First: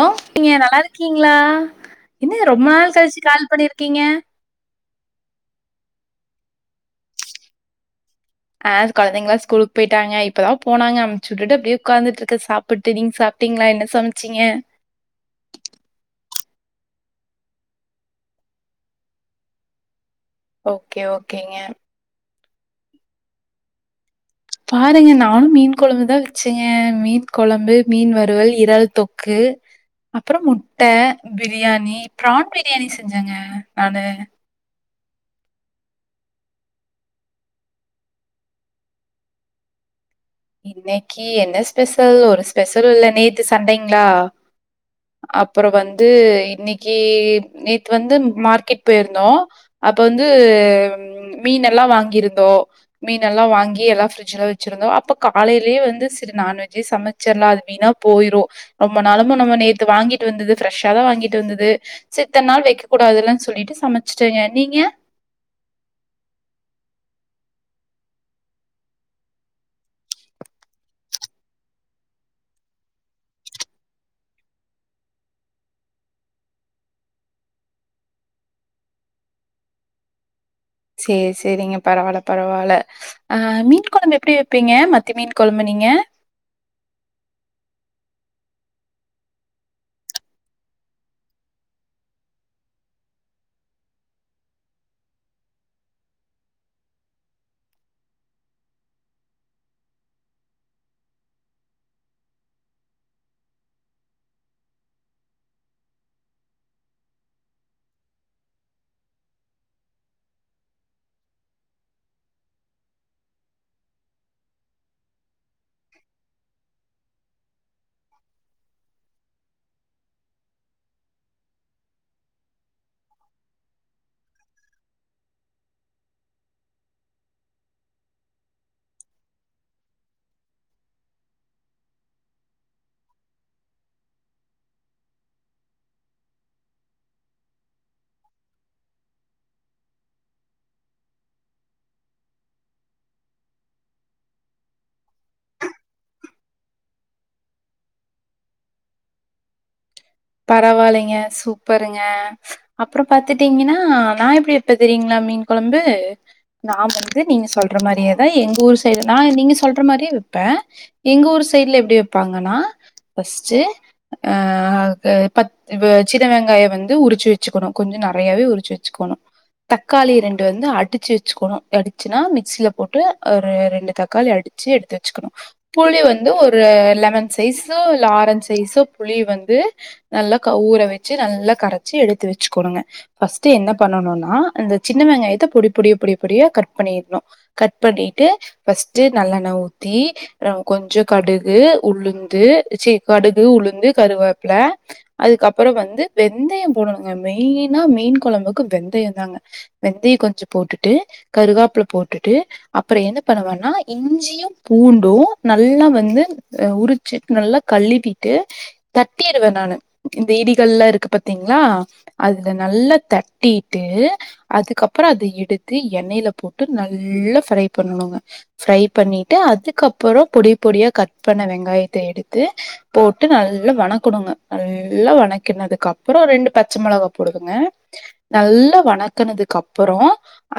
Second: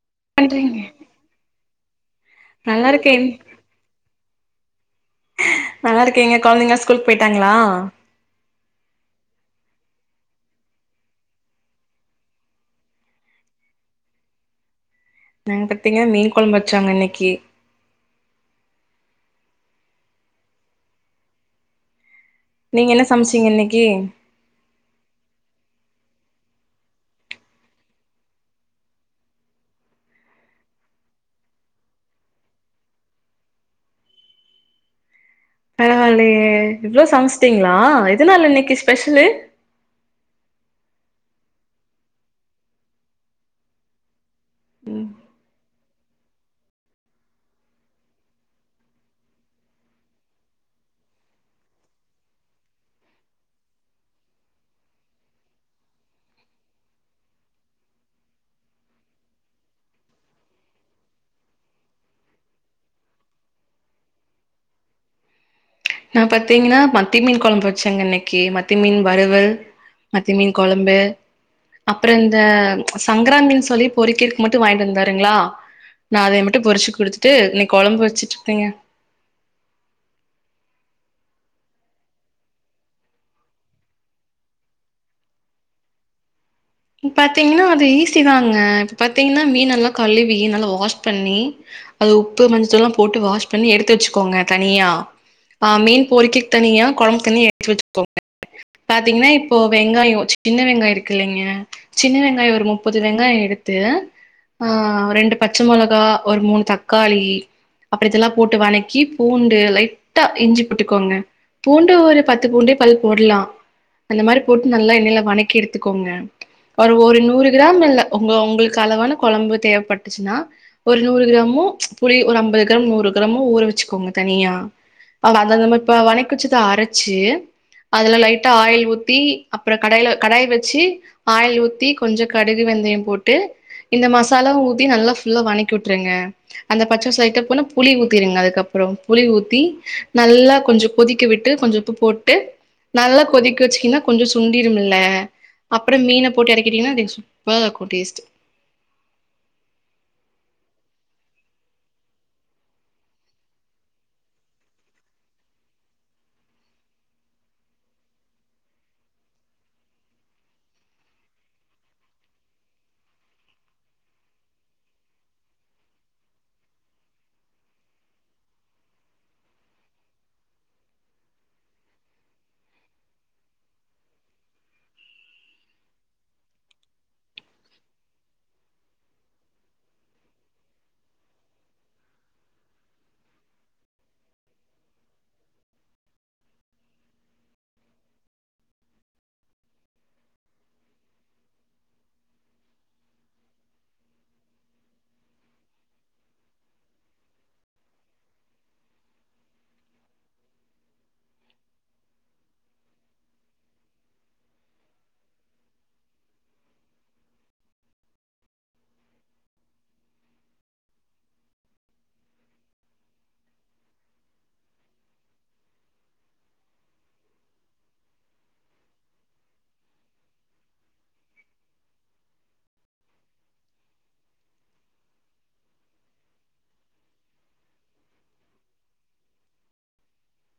ஒ நீங்க பண்றீங்க நல்லா இருக்கீங்ளா என்ன ரொம்ப நல்லா நாள் கழிச்சு இருக்கேன் கால் பண்ணிருக்கீங்க நல்லாருக்கேங்க கொழந்தைங்க ஸ்கூல்க் போய்ட்டாங்ளா அ கொழந்தைங்ளா ஸ்கூல்க் போய்ட்டாங்க இப்பதா போனாங்க அம்சுட்டுட்டு அப்டியே உட்காந்துட்ருக்க சாப்புட்டு நீங்க சாப் டீங்ளா என்ன சமச்சீங்க நாங்க பாத்தீங்ன்னா மீன் கொழம்ப் வச்சோங்க இன்னைக்கி ஓக்கே ஓக்கேங்க நீங்க என்ன சமச்சீங்க இன்னைக்கி பாருங்க நானு மீன் கொழம்புதா வச்சே மீன் கொழம்பு, மீன் வறுவல், இறால் தொக்கு கு அப்றோ முட்ட, பிரியாணி பிரான் பிரியாணி செஞ்சேங்க நானு பரவாலயே இவ்ளோ சமச்சிட்டீங்களா எதனால இன்னைக்கி ஸ்பெஷலு இன்னைக்கி என்ன ஸ்பெஷல் ஒரு ஸ்பெஷல்லு இல்ல நேத்து சண்டேங்ளா அப்றோ வந்து இன்னைக்கி நேத்து வந்து மார்க்கெட் போயிருந்தோ அப்போ வந்து மீனெல்லா வாங்கியிருந்தோ மீனெல்லா வாங்கி எல்லா ஃப்ரிஜ்ஜில வச்சிருந்தோ அப்ப காலைலேயே வந்து சேரி நான்வெஜ்ஜே சமைச்சிட்ற்லா அது வீணா போயிரு ரொம்ப நாளமு நம்ம நேத்து வாங்கி ட்டு வந்தது ஃப்ரெஷ்ஷாதா வாங்கிட்டு வந்தது சேரி இத்தன்நாளு வைக்க கூடாதுல்லனு சொல்லிட்டு சமைச்சிட்டங்க நீங்க நா பாத்தீங்னா மத்திமீன் கொழம்பு வச்சங்க இன்னைக்கி மத்தி மீன் வறுவல் மத்தி மீன் கொழம்பு அப்பற இந்த சங்கராமீன்னு சொல்லி பொரிகிறதுக்கு மட்டு வாங்கிட்டு வந்தாருங்களா நா அதை மட்டு பொரிச்சு குடுத்துட்டு இன்னைக் கொழம்பு வச்சுட்டு இருந்தங்க சேரி சேரிங்க பரவால்ல பரவால்ல, ஆ மீன் கொழம்பு எப்டி வைப்பீங்க மத்தி மீன் கொழம்பு நீங்க பாத்தீங்னா அது ஈஸி தாங்க இப்ப பாத்தீங்னா மீன் நல்லா கழுவி நல்லா வாஷ் பண்ணி அது உப்பு மஞ்சத்தூள்லா போட்டு வாஷ் பண்ணி எடுத்து வச்சுக்கோங்க தனியா ஆ மீன் பொரிக்க தனியா கொழம்பு தனியா எடுத்து வச்சுக்கோங்க பாத்தீங்னா இப்போ வெங்காயோ சின்ன வெங்காயம் இருக்கு இல்லலைங்க சின்ன வெங்காய ஒரு முப்பது வெங்காய எடுத்து ஆ, ரெண்டு பச்ச மொளகா, ஒரு மூணு தக்காளி அப்ற இதெல்லா போட்டு வணக்கி பூண்டு லைட்டா இஞ்சி போட்டுக்கோங்க பூண்டு ஒரு பத்து பூண்டு பல் போட்லா அந்த மாரி போட்டு நல்லா எண்ணைல வணக்கி எடுத்துக்கோங்க ஒரு ஒரு நூறு கிராம் இல்ல உங்க உங்களுக்கு அளவான கொழம்பு தேவப்பட்டுச்சின்னா ஒரு நூறு கிரா மு, புளி ஒரு அம்பது கிராம் நூறு கிராமு ஊற வச்சுக்கோங்க தனியா அத நம்ப இப்ப வணக்கி வச்சத அரைச்சி அதுல லைட்டா ஆயில் ஊத்தி அப்ற கடாய்ல கடாய் வச்சி ஆயில் ஊத்தி கொஞ்ச கடுகு, வெந்தயம் போட்டு இந்த மசாலாவு ஊத்தி நல்லா ஃபுல்லா வணக்கி வுட்டுருங்க அந்த பச்ச வாசோ லைட்டா போன புளி ஊத்திருங்க அதுக்கப் அப்றோ புளி ஊத்தி நல்லா கொஞ்சோ கொதிக்க விட்டு கொஞ்சோ உப்பு போட்டு நல்லா கொதிக்க வச்சிங்கனா கொஞ்சோ சுண்டிரூம்ல்ல அப்றோ மீன போட்டு எறக்கிட்டீங்கனா அது சூப்பரா இருக்கு டேஸ்ட் பரவால்லைங்க சூப்பருங்க, அப்றோ பாத்துட்டீங்கனா நா எப்டி வப்ப தெரியுங்ளா? மீன் கொ கொழம்பு நா வந்து நீங்க சொல்ற மாரியேதா எங்க ஊரு சைடு நா நீங்க சொல்ற மாரி வைப்பே, எங்க ஊரு சைட்ல எப்டி வப்பாங்கன்னா ஃபர்ஸ்ட் அ அ, பத் வெ சின்ன வெங்காய வந்து உரிச்சி வச்சுக்கணு கொஞ்ச நறையாவே உரிச்சி வச்சுக்கோணு தக்காளி ரெண்டு வந்து அடிச்சி வச்சுக்கோணு அடிச்சின்னா மிக்சில போட்டு ஒரு ரெண்டு தக்காளி அடி ச்சி எடுத்து வச்சுக்கணு புளி வந்து ஒரு லெமன் சைஸோ இல்ல ஆரஞ்ச் சைஸோ புளி வந்து நல்லா க ஊற வச்சி நல்லா கரைச்சி எடுத்து வச்சுக்கோணுங்க ஃபஸ்ட் என்ன பண்ணணும்னா இந்த சின்ன வெங்காயத்த பொடி பொடி பொடி பொடிய கட் பண்ணிட்ணு கட் பண்ணிட்டு ஃபர்ஸ்ட் நல்லெண்ண ஊ த்தி ர கொஞ்சோ கடுகு, உளுந்து கடுகு, உளுந்து கருவ ப்புல அதுக்கப்றோ வந்து வெந்தயம் போடணுங்க மெயினா மீன் கொழம்புக்கு வெந்தய தாங்க வெந்தயம் கொஞ்ச போட்டுட்டு கருகாப்புல போட்டுட்டு அப்பறோ என்ன பண்ணுவனா இஞ்சி பூண்டும் நல்லா வந்து உரிச்சி நல்லா கழுவீட்டு தட்டிருவே நானு இந்த இடி கல்லா இருக்கு பாத்தீங்ளா அதுல நல்லா தட்டிட்டு து அதுக்கப்றோ அத எடுத்து எண்ணெய்ல போட்டு நல்லா ஃப்ரை பண்ணணுங்க ஃப்ரை பண்ணிட்டு அதுக்கப்பறோ பொடி பொடியா கட் பண்ண வெங்காயத்த எடுத்து போட்டு நல் லா வணக்குனுங்க நல்லா வணக்கினதுக்கப்பறோ ரெண்டு பச்ச மொளவா போடுவங்க நல் நல்லா வணக்கனதுக்கு அப்பறோ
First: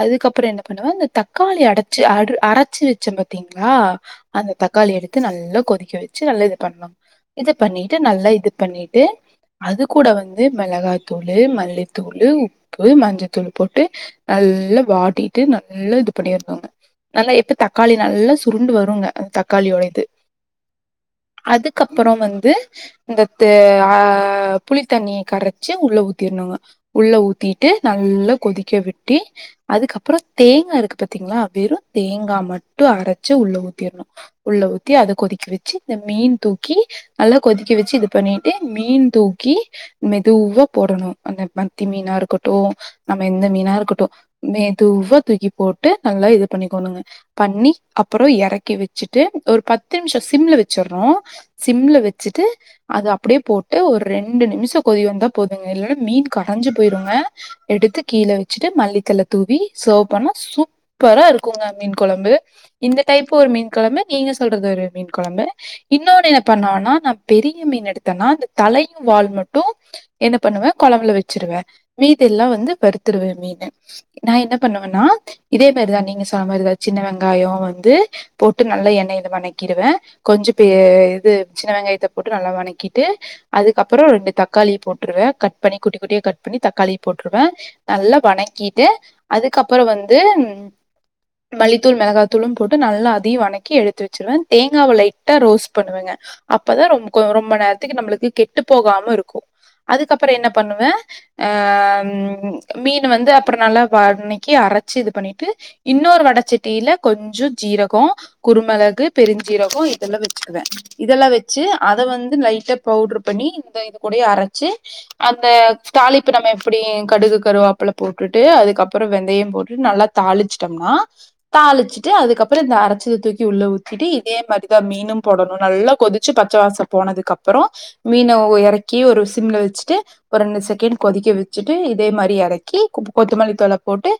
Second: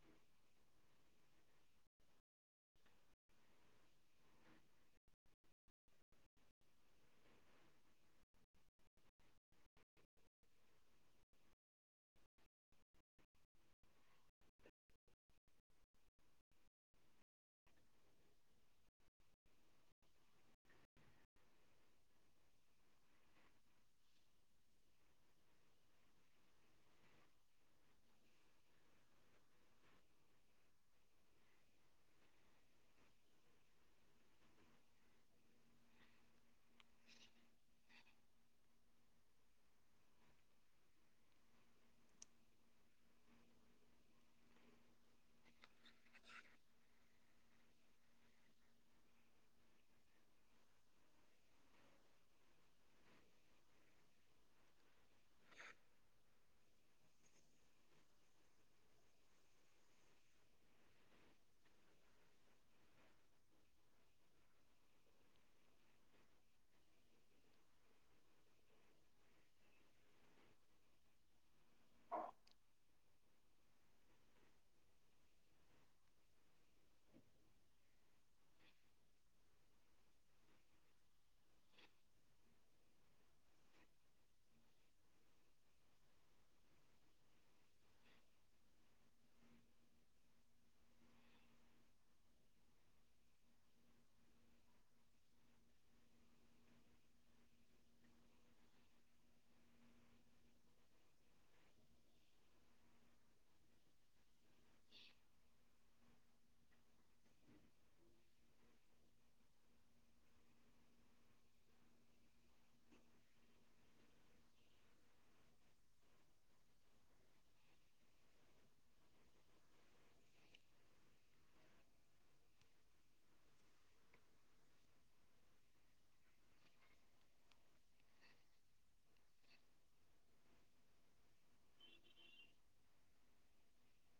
அதுக்கப்பற என்ன பண்ணுவ இந்த தக்காளி அடைச்சி அட் அரச்சி ச்ச பாத்தீங்களா அந்த தக்காளி எடுத்து நல்லா கொதிக்க வச்சு நல்லா இது பண்ணனும் இது பண்ணிட்டு நல்லா இது பண்ணிட்டு அது கூட வந்து மெளகாத்தூளு மல்லித்தூளு உப் ப்பு மஞ்சத்தூள் போட்டு நல்லா வாட்டிட்டு நல்லா இது பண்ணிரனுங்க நல்லா எப்ப தக்காளி நல்லா சுருண்டு வருங்க அந் தக்காளியோட இது அதுக்கப்புறம் வந் இந்த து ஆஹ் புளித்தண்ணிய கரச்சு உள்ள ஊத்திரனுங்க உள்ள ஊத்திட் ட்டு நல்லா கொதிக்க விட்டி அதுக்கப்புறம் தேங்கா இருக்கு பாத்தீங்களா வெறும் தேங்கா மட் ட்டு அரச்சு உள்ள ஊத்திரணும் உள்ள ஊத்தி அத கொதிக்க வச்சு இந்த மீன் தூக்கி நல்லா கொதிக்க வச்சு இது பண்ணிட்டு மீன் தூக்கி மெதுவா போடணும் அந்த மத்தி மீனா இருக்கட்டும் நம்ம எந்த மீனா இருக்கட்டும் மெதுவா தூக்கி போட்டு நல்லா இது பண்ணிக்கோணுங்க பண்ணி அப்புறம் எறக்கி வச்சுட்டு ஒரு பத்து நிமிஷம் சிம்ல வச்சுட்றோம் சிம்ல வச் ச்சுட்டு அது அப்பிடியே போட்டு ஒரு ரெண்டு நிமிஷம் கொதி வந்தா போதுங்க இல்லன்னா மீன் கரஞ்சு போயிருங்க அ எடுத்து கீழே வச்சுட்டு மல்லித்தழ தூவி செர்வ் பண்ணா சூப்பரா இருக்குங்க மீன் கொழம்பு பு இந்த டைப் ஒரு மீன் கொழம்பு நீங்க சொல்றது ஒரு மீன் கொழம்பு இன்னொன்னு என்ன பண்ணனுன்னா நான் பெரிய மீன் எடுத்தேன்னா அது தலையும் வாலு மட்டும் என்ன பண்ணுவே கொழம்புல வச்சிருவேன் மீதில்லாம் வந்து வறுத்துருவேன் மீன நான் என்ன பண்ணுவேன்னா இதே மாதிரிதான் நீங்க சொன்ன மாதிரிதான் சின்ன வெங்காயம் வந்து போட்டு நல்லா எண்ணெயில வணக்கிருவேன் கொஞ்சம் பெ இது சின்ன வெங்காய காயத்த போட்டு நல்லா வணக்கிட்டு அதுக்கப்புறோ ரெண்டு தக்காளி போட்டுருவேன் கட் பண்ணி குட்டி குட்டியா கட் பண்ணி தக்காளி போட்டுருவேன் நல்லா வணக்கிட்டு அதுக்கப்புறோ வந்து உ மல்லித்தூள் மெளகாத்தூளும் போட்டு நல்லா அதையும் வனக்கி எடுத்து வச்சுருவேன் தேங்காவ லைட்டா ரோஸ்ட் பண்ணுவேங்க அப்பதான் ரொம்ப ரொம்ப நேரத்துக்கு நம்மளுக்கு கெட்டு போகாம இருக்கும் அதுக்கப்புறம் என்ன பண்ணுவேன் ஆஹ் மீனு வந்து அப்புறோம் நல்லா வனக்கி அரச்சு இது பண்ணிட்டு இன்னொரு வடச்சட்டியில கொஞ்சோ ஜீரகோ குறுமெளகு பெருஞ்சீரகம் கு இதெல்லாம் வச்சுக்கிவே இதெல்லாம் வச் வச்சு அத வந்து லைட்டா பவுடர் பண்ணி இதோ இதுகூடயே அரச்சு அந்த தாளிப்பு நம்ப எப்பிடி கடுகு கருவாப்பில போட்டுட்டு அதுக்கப்புறோ வெந்தயம் போட்டுட்டு நல்லா தாளிச்சிட்டோம்னா தாளிச்சிட்டு அதுக்கப்புறம் இந்த அரைச்சத தூக்கி உள்ள ஊத்திட்டு இதே மாதிரிதான் மீனும் போடணும் நல்லா கொதி ச்சு பச்சவாசோ போனதுக்கு அப்புறோம் மீன ஒ எறக்கி ஒரு சிம்ல வச்சுட்டு ஒரு ரெண்டு செக்கண்ட் கொதிச் வச்சுட்டு இதே மாதிரி எறக்கி கொத்தமல்லி தழை போட்டு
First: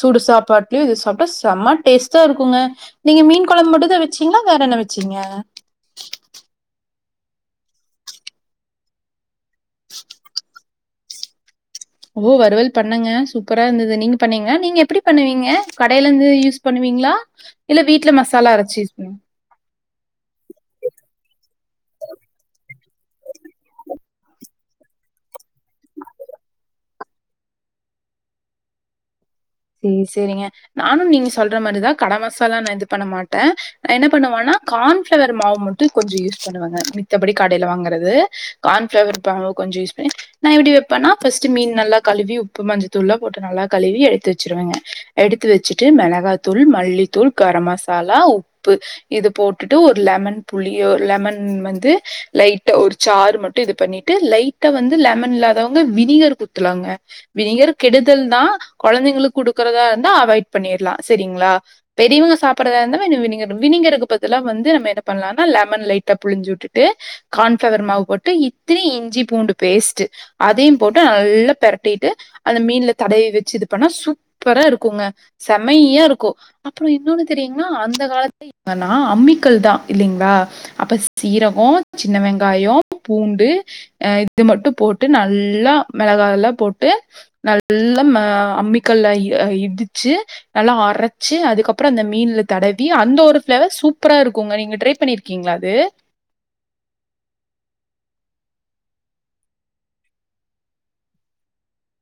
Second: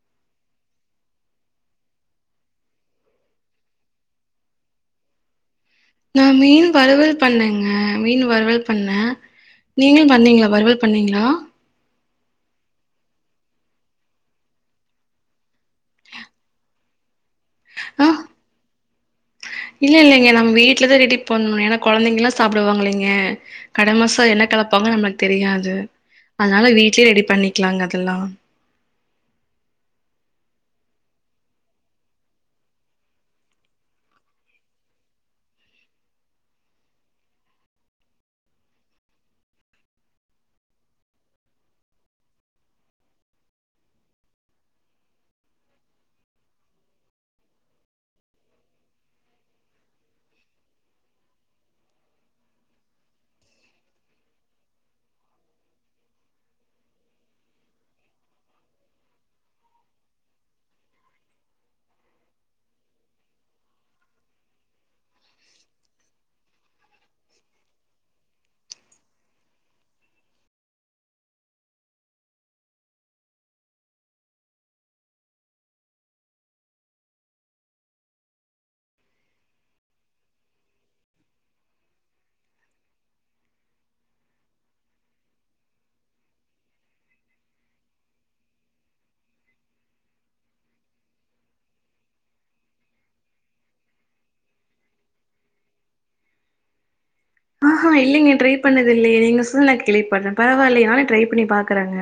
சூடு சாப்பாட்டுலயும் இது சாப்பிட்டா செம் ம டேஸ்ட்டா இருக்குங்க நீங்க மீன் கொழம்பு மட்டும்தான் வச்சீங்களா வேற என்ன வச்சீங்க நான் மீன் வறுவல் பண்ணேங்க மீன் வறுவல் பண்ணே நீங்களும் பண்ணீங்களா வறுவல் பண்ணீங்களா? ஓ வறுவல் பண்ணேங்க சூப்பரா இருந்தது நீங்க பண்ணீங்களா நீங்க எப்பிடி பண்ணுவீங்க கடையில இருந்து யூஸ் பண்ணுவீங்களா இல்ல ஆ வீட்ல மசாலா அரச்சு யூஸ் பண்ணுவு இல்ல இல்லேங்க நம்ம வீட்டுலதான் ரெடி பண்ணணும் ஏன்னா குழந்தைங்களாம் சாப்பிடுவாங்கல்லேங்க கட மசாலா எனக்கு என்ன கலப்பாங்க நம்மளுக்கு தெரியாது அதனால வீட்லயே ரெடி பண்ணிக்கலாங்க அதெல்லாம் சேர் செரிங்க நானும் நீங்க சொல்ற மாதிரிதான் கட மசாலா நான் இது பண்ண மாட்டேன் நான் என்ன பண்ணுவேன்னா கான்ஃப்ளவர் மாவு மட்டும் கொஞ்சம் யூஸ் பண்ணுவேங்க மித்தபடி கடையில வாங்குறது கான்ஃப்ளவர் மாவு கொஞ்சம் யூஸ் பண்ணி நான் எப்பிடி வப்பேன்னா ஃபஸ்ட்டு மீன் நல்லா கழுவி உப்பு மஞ்சத்தூள்ல்லா போட்டு நல்லா கழுவி எடுத்து ச்சருவேங்க எடுத்து வெச்சுட்டு மெளகாய்த்தூள் மல்லித்தூள் கரம் மசாலா உப்பு இதுப் போட்டுட்டு ஒரு லெமன் புளியோ லெமன் வந்து லைட்டா ஒரு சாரு மட்டும் இதுப் பண்ணிட்டு லைட் வீட்ல லெமன் இல்லாதவங்க வினிகர் குடுத்துர்லாங்க வினிகர் கெடுதல்தான் கொழந்தைங்களுக் குடுக்குறதா இருந்தா அவாய்ட் பண்ணிரலாம் செரிங்களா பெரியவங்க சாப்பிட்ர்தா இருந்தா வினிகர் வினிகருக்கு பதிலா வந்து நம்ம என்ன பண்ணலான்னா லெமன் லைட்டா புழிஞ்சு விட்டுட்டு கான்ஃபிளவர் மாவு போட்டு இத்தினி இஞ்சி பூண்டு பூண்டு பேஸ்ட்டு அதையும் போட்டு நல்லா பெரட்டிட்டு அந்த மீன்ல தடவி வெச்சு இது பண்ணா சூப் ப்பரா இருக்குங்க செமைய்யா இருக்கு அப்புறோ இன்னொன்னு தெரியுங்களா அந்த காலத்துல என்னன்னா அம் மிக்கல் தான் இல்லீங்களா அப்ப சீரகம் சின்ன வெங்காயம் பூண்டு அஹ இது மட்டும் போட்டு நல்லா மெளகாயெல்லாம் போட்டு நல்லா அ அம்மி அம்மிகல்ல இடிச்சு நல்லா அரைச்சு அதுக்கு அப்புறம் அந்த மீன்னுல தடவி அந்த ஒரு ஃபிளேவர்ஸ் சூப்பரா இருக்குங்க நீங்க ட்ரை பண்ணிருக்கீங்களா அது ஆஹ்ஹா இல்லைங்க ட்ரை பண்ணது இல்லையே நீங்க சொல்லி நான் கேள்விப்படுறேன் பரவாயில்லையே நானும் ட்ரை பண்ணி பாக்குறங்க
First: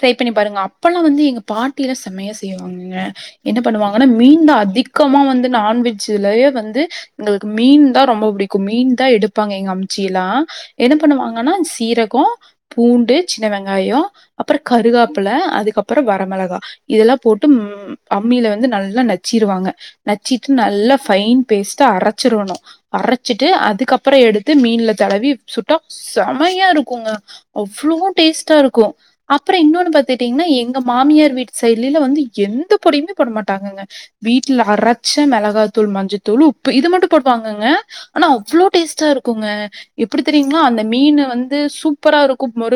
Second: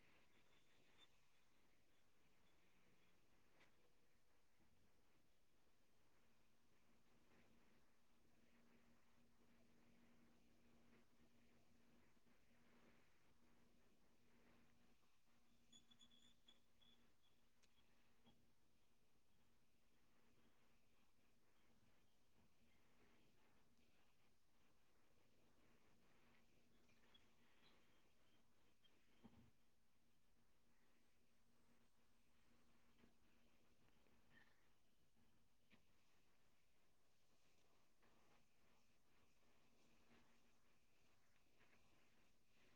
ட்ரை பண்ணி பாருங்க அப்பல்லாம் வந்து எங்க பாட்டியிலா செம்மையா செய்வாங்க என்ன பண்ணுவாங்கன்னா மீன் தான் அதிகமா வழக்கமா வந்து நான்வெஜ்ஜிலயே வந்து எங்களுக்கு மீன் தான் ரொம்ப பிடிக்கும் மீன் தான் எடுப்பாங்க எங்க அம்மா சீலா என்ன பண்ணுவாங்கன்னா சீரகம் பூண்டு சின்ன வெங்காயம் அப்புறம் கருவேப்பில அதுக்கப்புறம் வரமிளகா இதெல்லாம் போட்டு ம் அம்மியில வந்து நல்லா நச்சு இதுவாங்க நச்சிட்டு நல்ல ஃபைன் பேஸ்டா அரைச்சிரணும் அரைச்சிட்டு அதுக்கப்புறம் எடு எடுத்து மீன்ல தடவி சுட்டா செமயா இருக்குங்க அவ்வளோ டேஸ்ட்டா இருக்கும் அப்புறம் இன்னொன்னு பாத்துட்டீங்கன்னா எங்க மாமியார் வீட்டு சைட்ல வந்து எந்த பொடியுமே போட மாட்டாங்கங்க வீட்டுல அரைச்ச மிளகாத்தூள் மஞ்சத்தூள் உப்பு இது மட்டும் போடுவாங்கங்க ஆனா அவ்ளோ டேஸ்டா இருக்கும் ங்க எப்படி தெரியங்களா அந்த மீன் வந்து சூப்பர இருக்கும் மொ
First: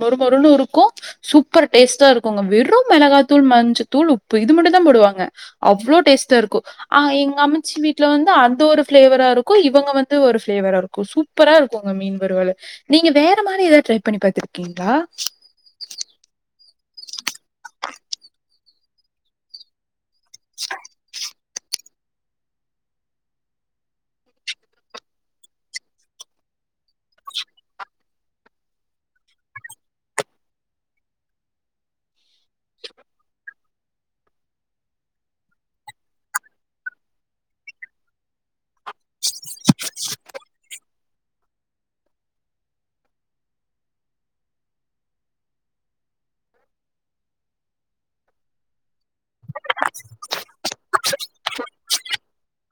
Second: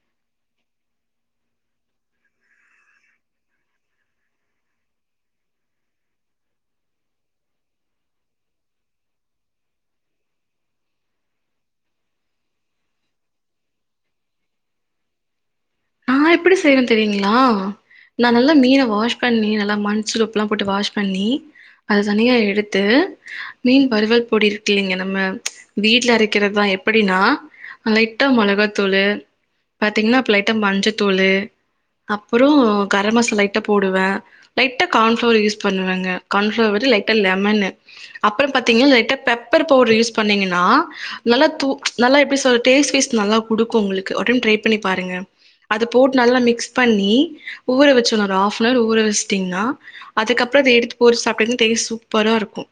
மொறுமொறுன்னும் இருக்கும் சூப்பர் டேஸ்ட்டா இருக்குங்க வெறும் மிளகாத்தூள் மஞ்சத்தூள் உப்பு இது மட்டும் தான் போடுவாங்க அவ்ளோ அவ்ளோ டேஸ்டா இருக்கும் ஆ எங்க அம்ச்சி வீட்டுல வந்து அந்த ஒரு ஃபிளேவரா இருக்கும் இவங்க வந்து ஒரு ஃபிளேவரா இருக்கும் சூப்பரா இருக்கும்ங்க மீன் வறுவல் நீங்க வேற மாதிரி எதாவது ட்ரை பண்ணி பாத்துருக்கீங்களா நான் எப்படி செய்றேன் தெரியுங்களா நான் நல்லா மீன வாஷ் பண்ணி நல்லா மண் அசல் உப்புல்லாம் போட்டு வாஷ் பண்ணி அது தனியா எடுத்து மீன் வறுவல் பொடி இருக்குலைங்க நம்ம ச் வீட்டில அரைக்கிறதுதான் எப்போ அப்படின்னா லைட்டா மொளகாத்தூளு பாத்தீங்கன்னா அப்ப லைட்டா மஞ்சத்தூளு அப்புறம் கரம் மசாலா லைட்டா போடுவேன் லைட்டா கான்ஃபிளவர் யூஸ் பண்ணுவங்க கான்ஃபிளவர் லைட்டா லெமன்னு அப்புறம் பாத்தீங்கன்னா லைட்டா பெப்பர் பவுடர் யூஸ் பண்ணீங்கன்னா நல்லா தூ ச் நல்லா எப்படி சொல்றது டேஸ்ட் பீசு நல்லா கொடுக்கும் உங்களுக்கு ஒர்ரைம் டிரை பண்ணி பாருங்க அதை போட்டு நல்லா மிக்ஸ் பண்ணி ஊற வெச்சணும் ஒரு ஹாப்வர் ஊற வெச்சு அப்படின்னா அதுக்கப்புறம் அதை எடுத்து போட்டு சாப்பிட்டிங்னா டேஸ்ட் சூப்பரா இருக்கும்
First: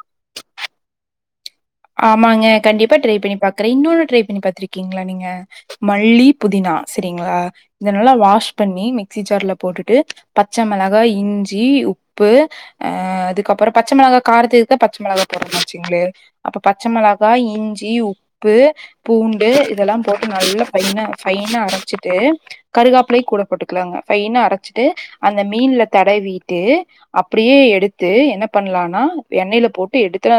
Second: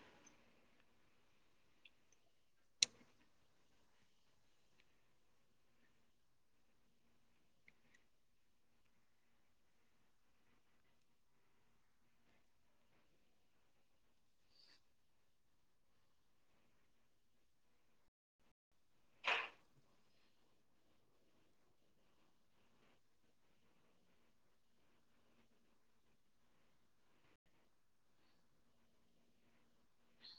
ஆமாங்க கண்டிப்பா ட்ரைப் பண்ணி பாக்குறேன் இன்னொன்னு ட்ரைப் பண்ணி பாத்துருக்கீங்களா நீங்க மல்லி புதினா சரி இதனால வாஷ் பண்ணி மிக்சி ஜார்ல போட்டுட்டு பச்சமிளகா இஞ்சி உ உப்பு அஹ அதுக்கப்புறம் பச்சமிளகாய் காரத்துக்கு பச்சமிளகாய் போடுறேன் வச்சுங்களே அப்ப பச்சமிளகாய் இஞ்சி உப்பு பூண்டு இதெல்லாம் போட்டு நல்லா ஸ்பைனா ஸ்பைன் ஸ்பைனா அரைச்சிட்டு கருகாப்பளையும் கூட போட்டுக்கலாங்க ஸ்பைனா அரைச்சிட்டு அந்த மீன்ல தடவி தடவிட்டு அப்படியே எடுத்து என்ன பண்ணலனா எண்ணெயில போட்டு எடுத்து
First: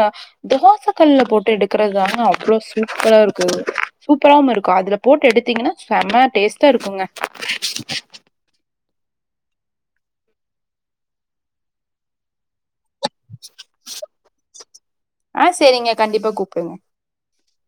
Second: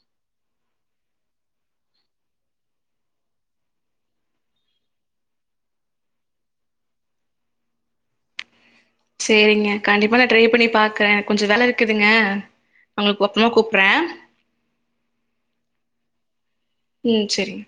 தோசத் ல்ல போட்டு எடுக்கிறதுது தாங்க அவ்வளோ சூப்பரா இருக்கு சூப்பராவும் இருக்கும் அதுல போட்டு எடுத்தீங்கன்னா அம்மா டேஸ்ட்டா இருக்குங்க சரிங்க கண்டிப்பா நான் ட்ரை பண்ணி பாக்குறேன் கொஞ்சம் வேில இருக்குதுங்க உங்களுக்கு மத்தமா கூப்பறேன் கண்டப்ப கு ம் சரிங்க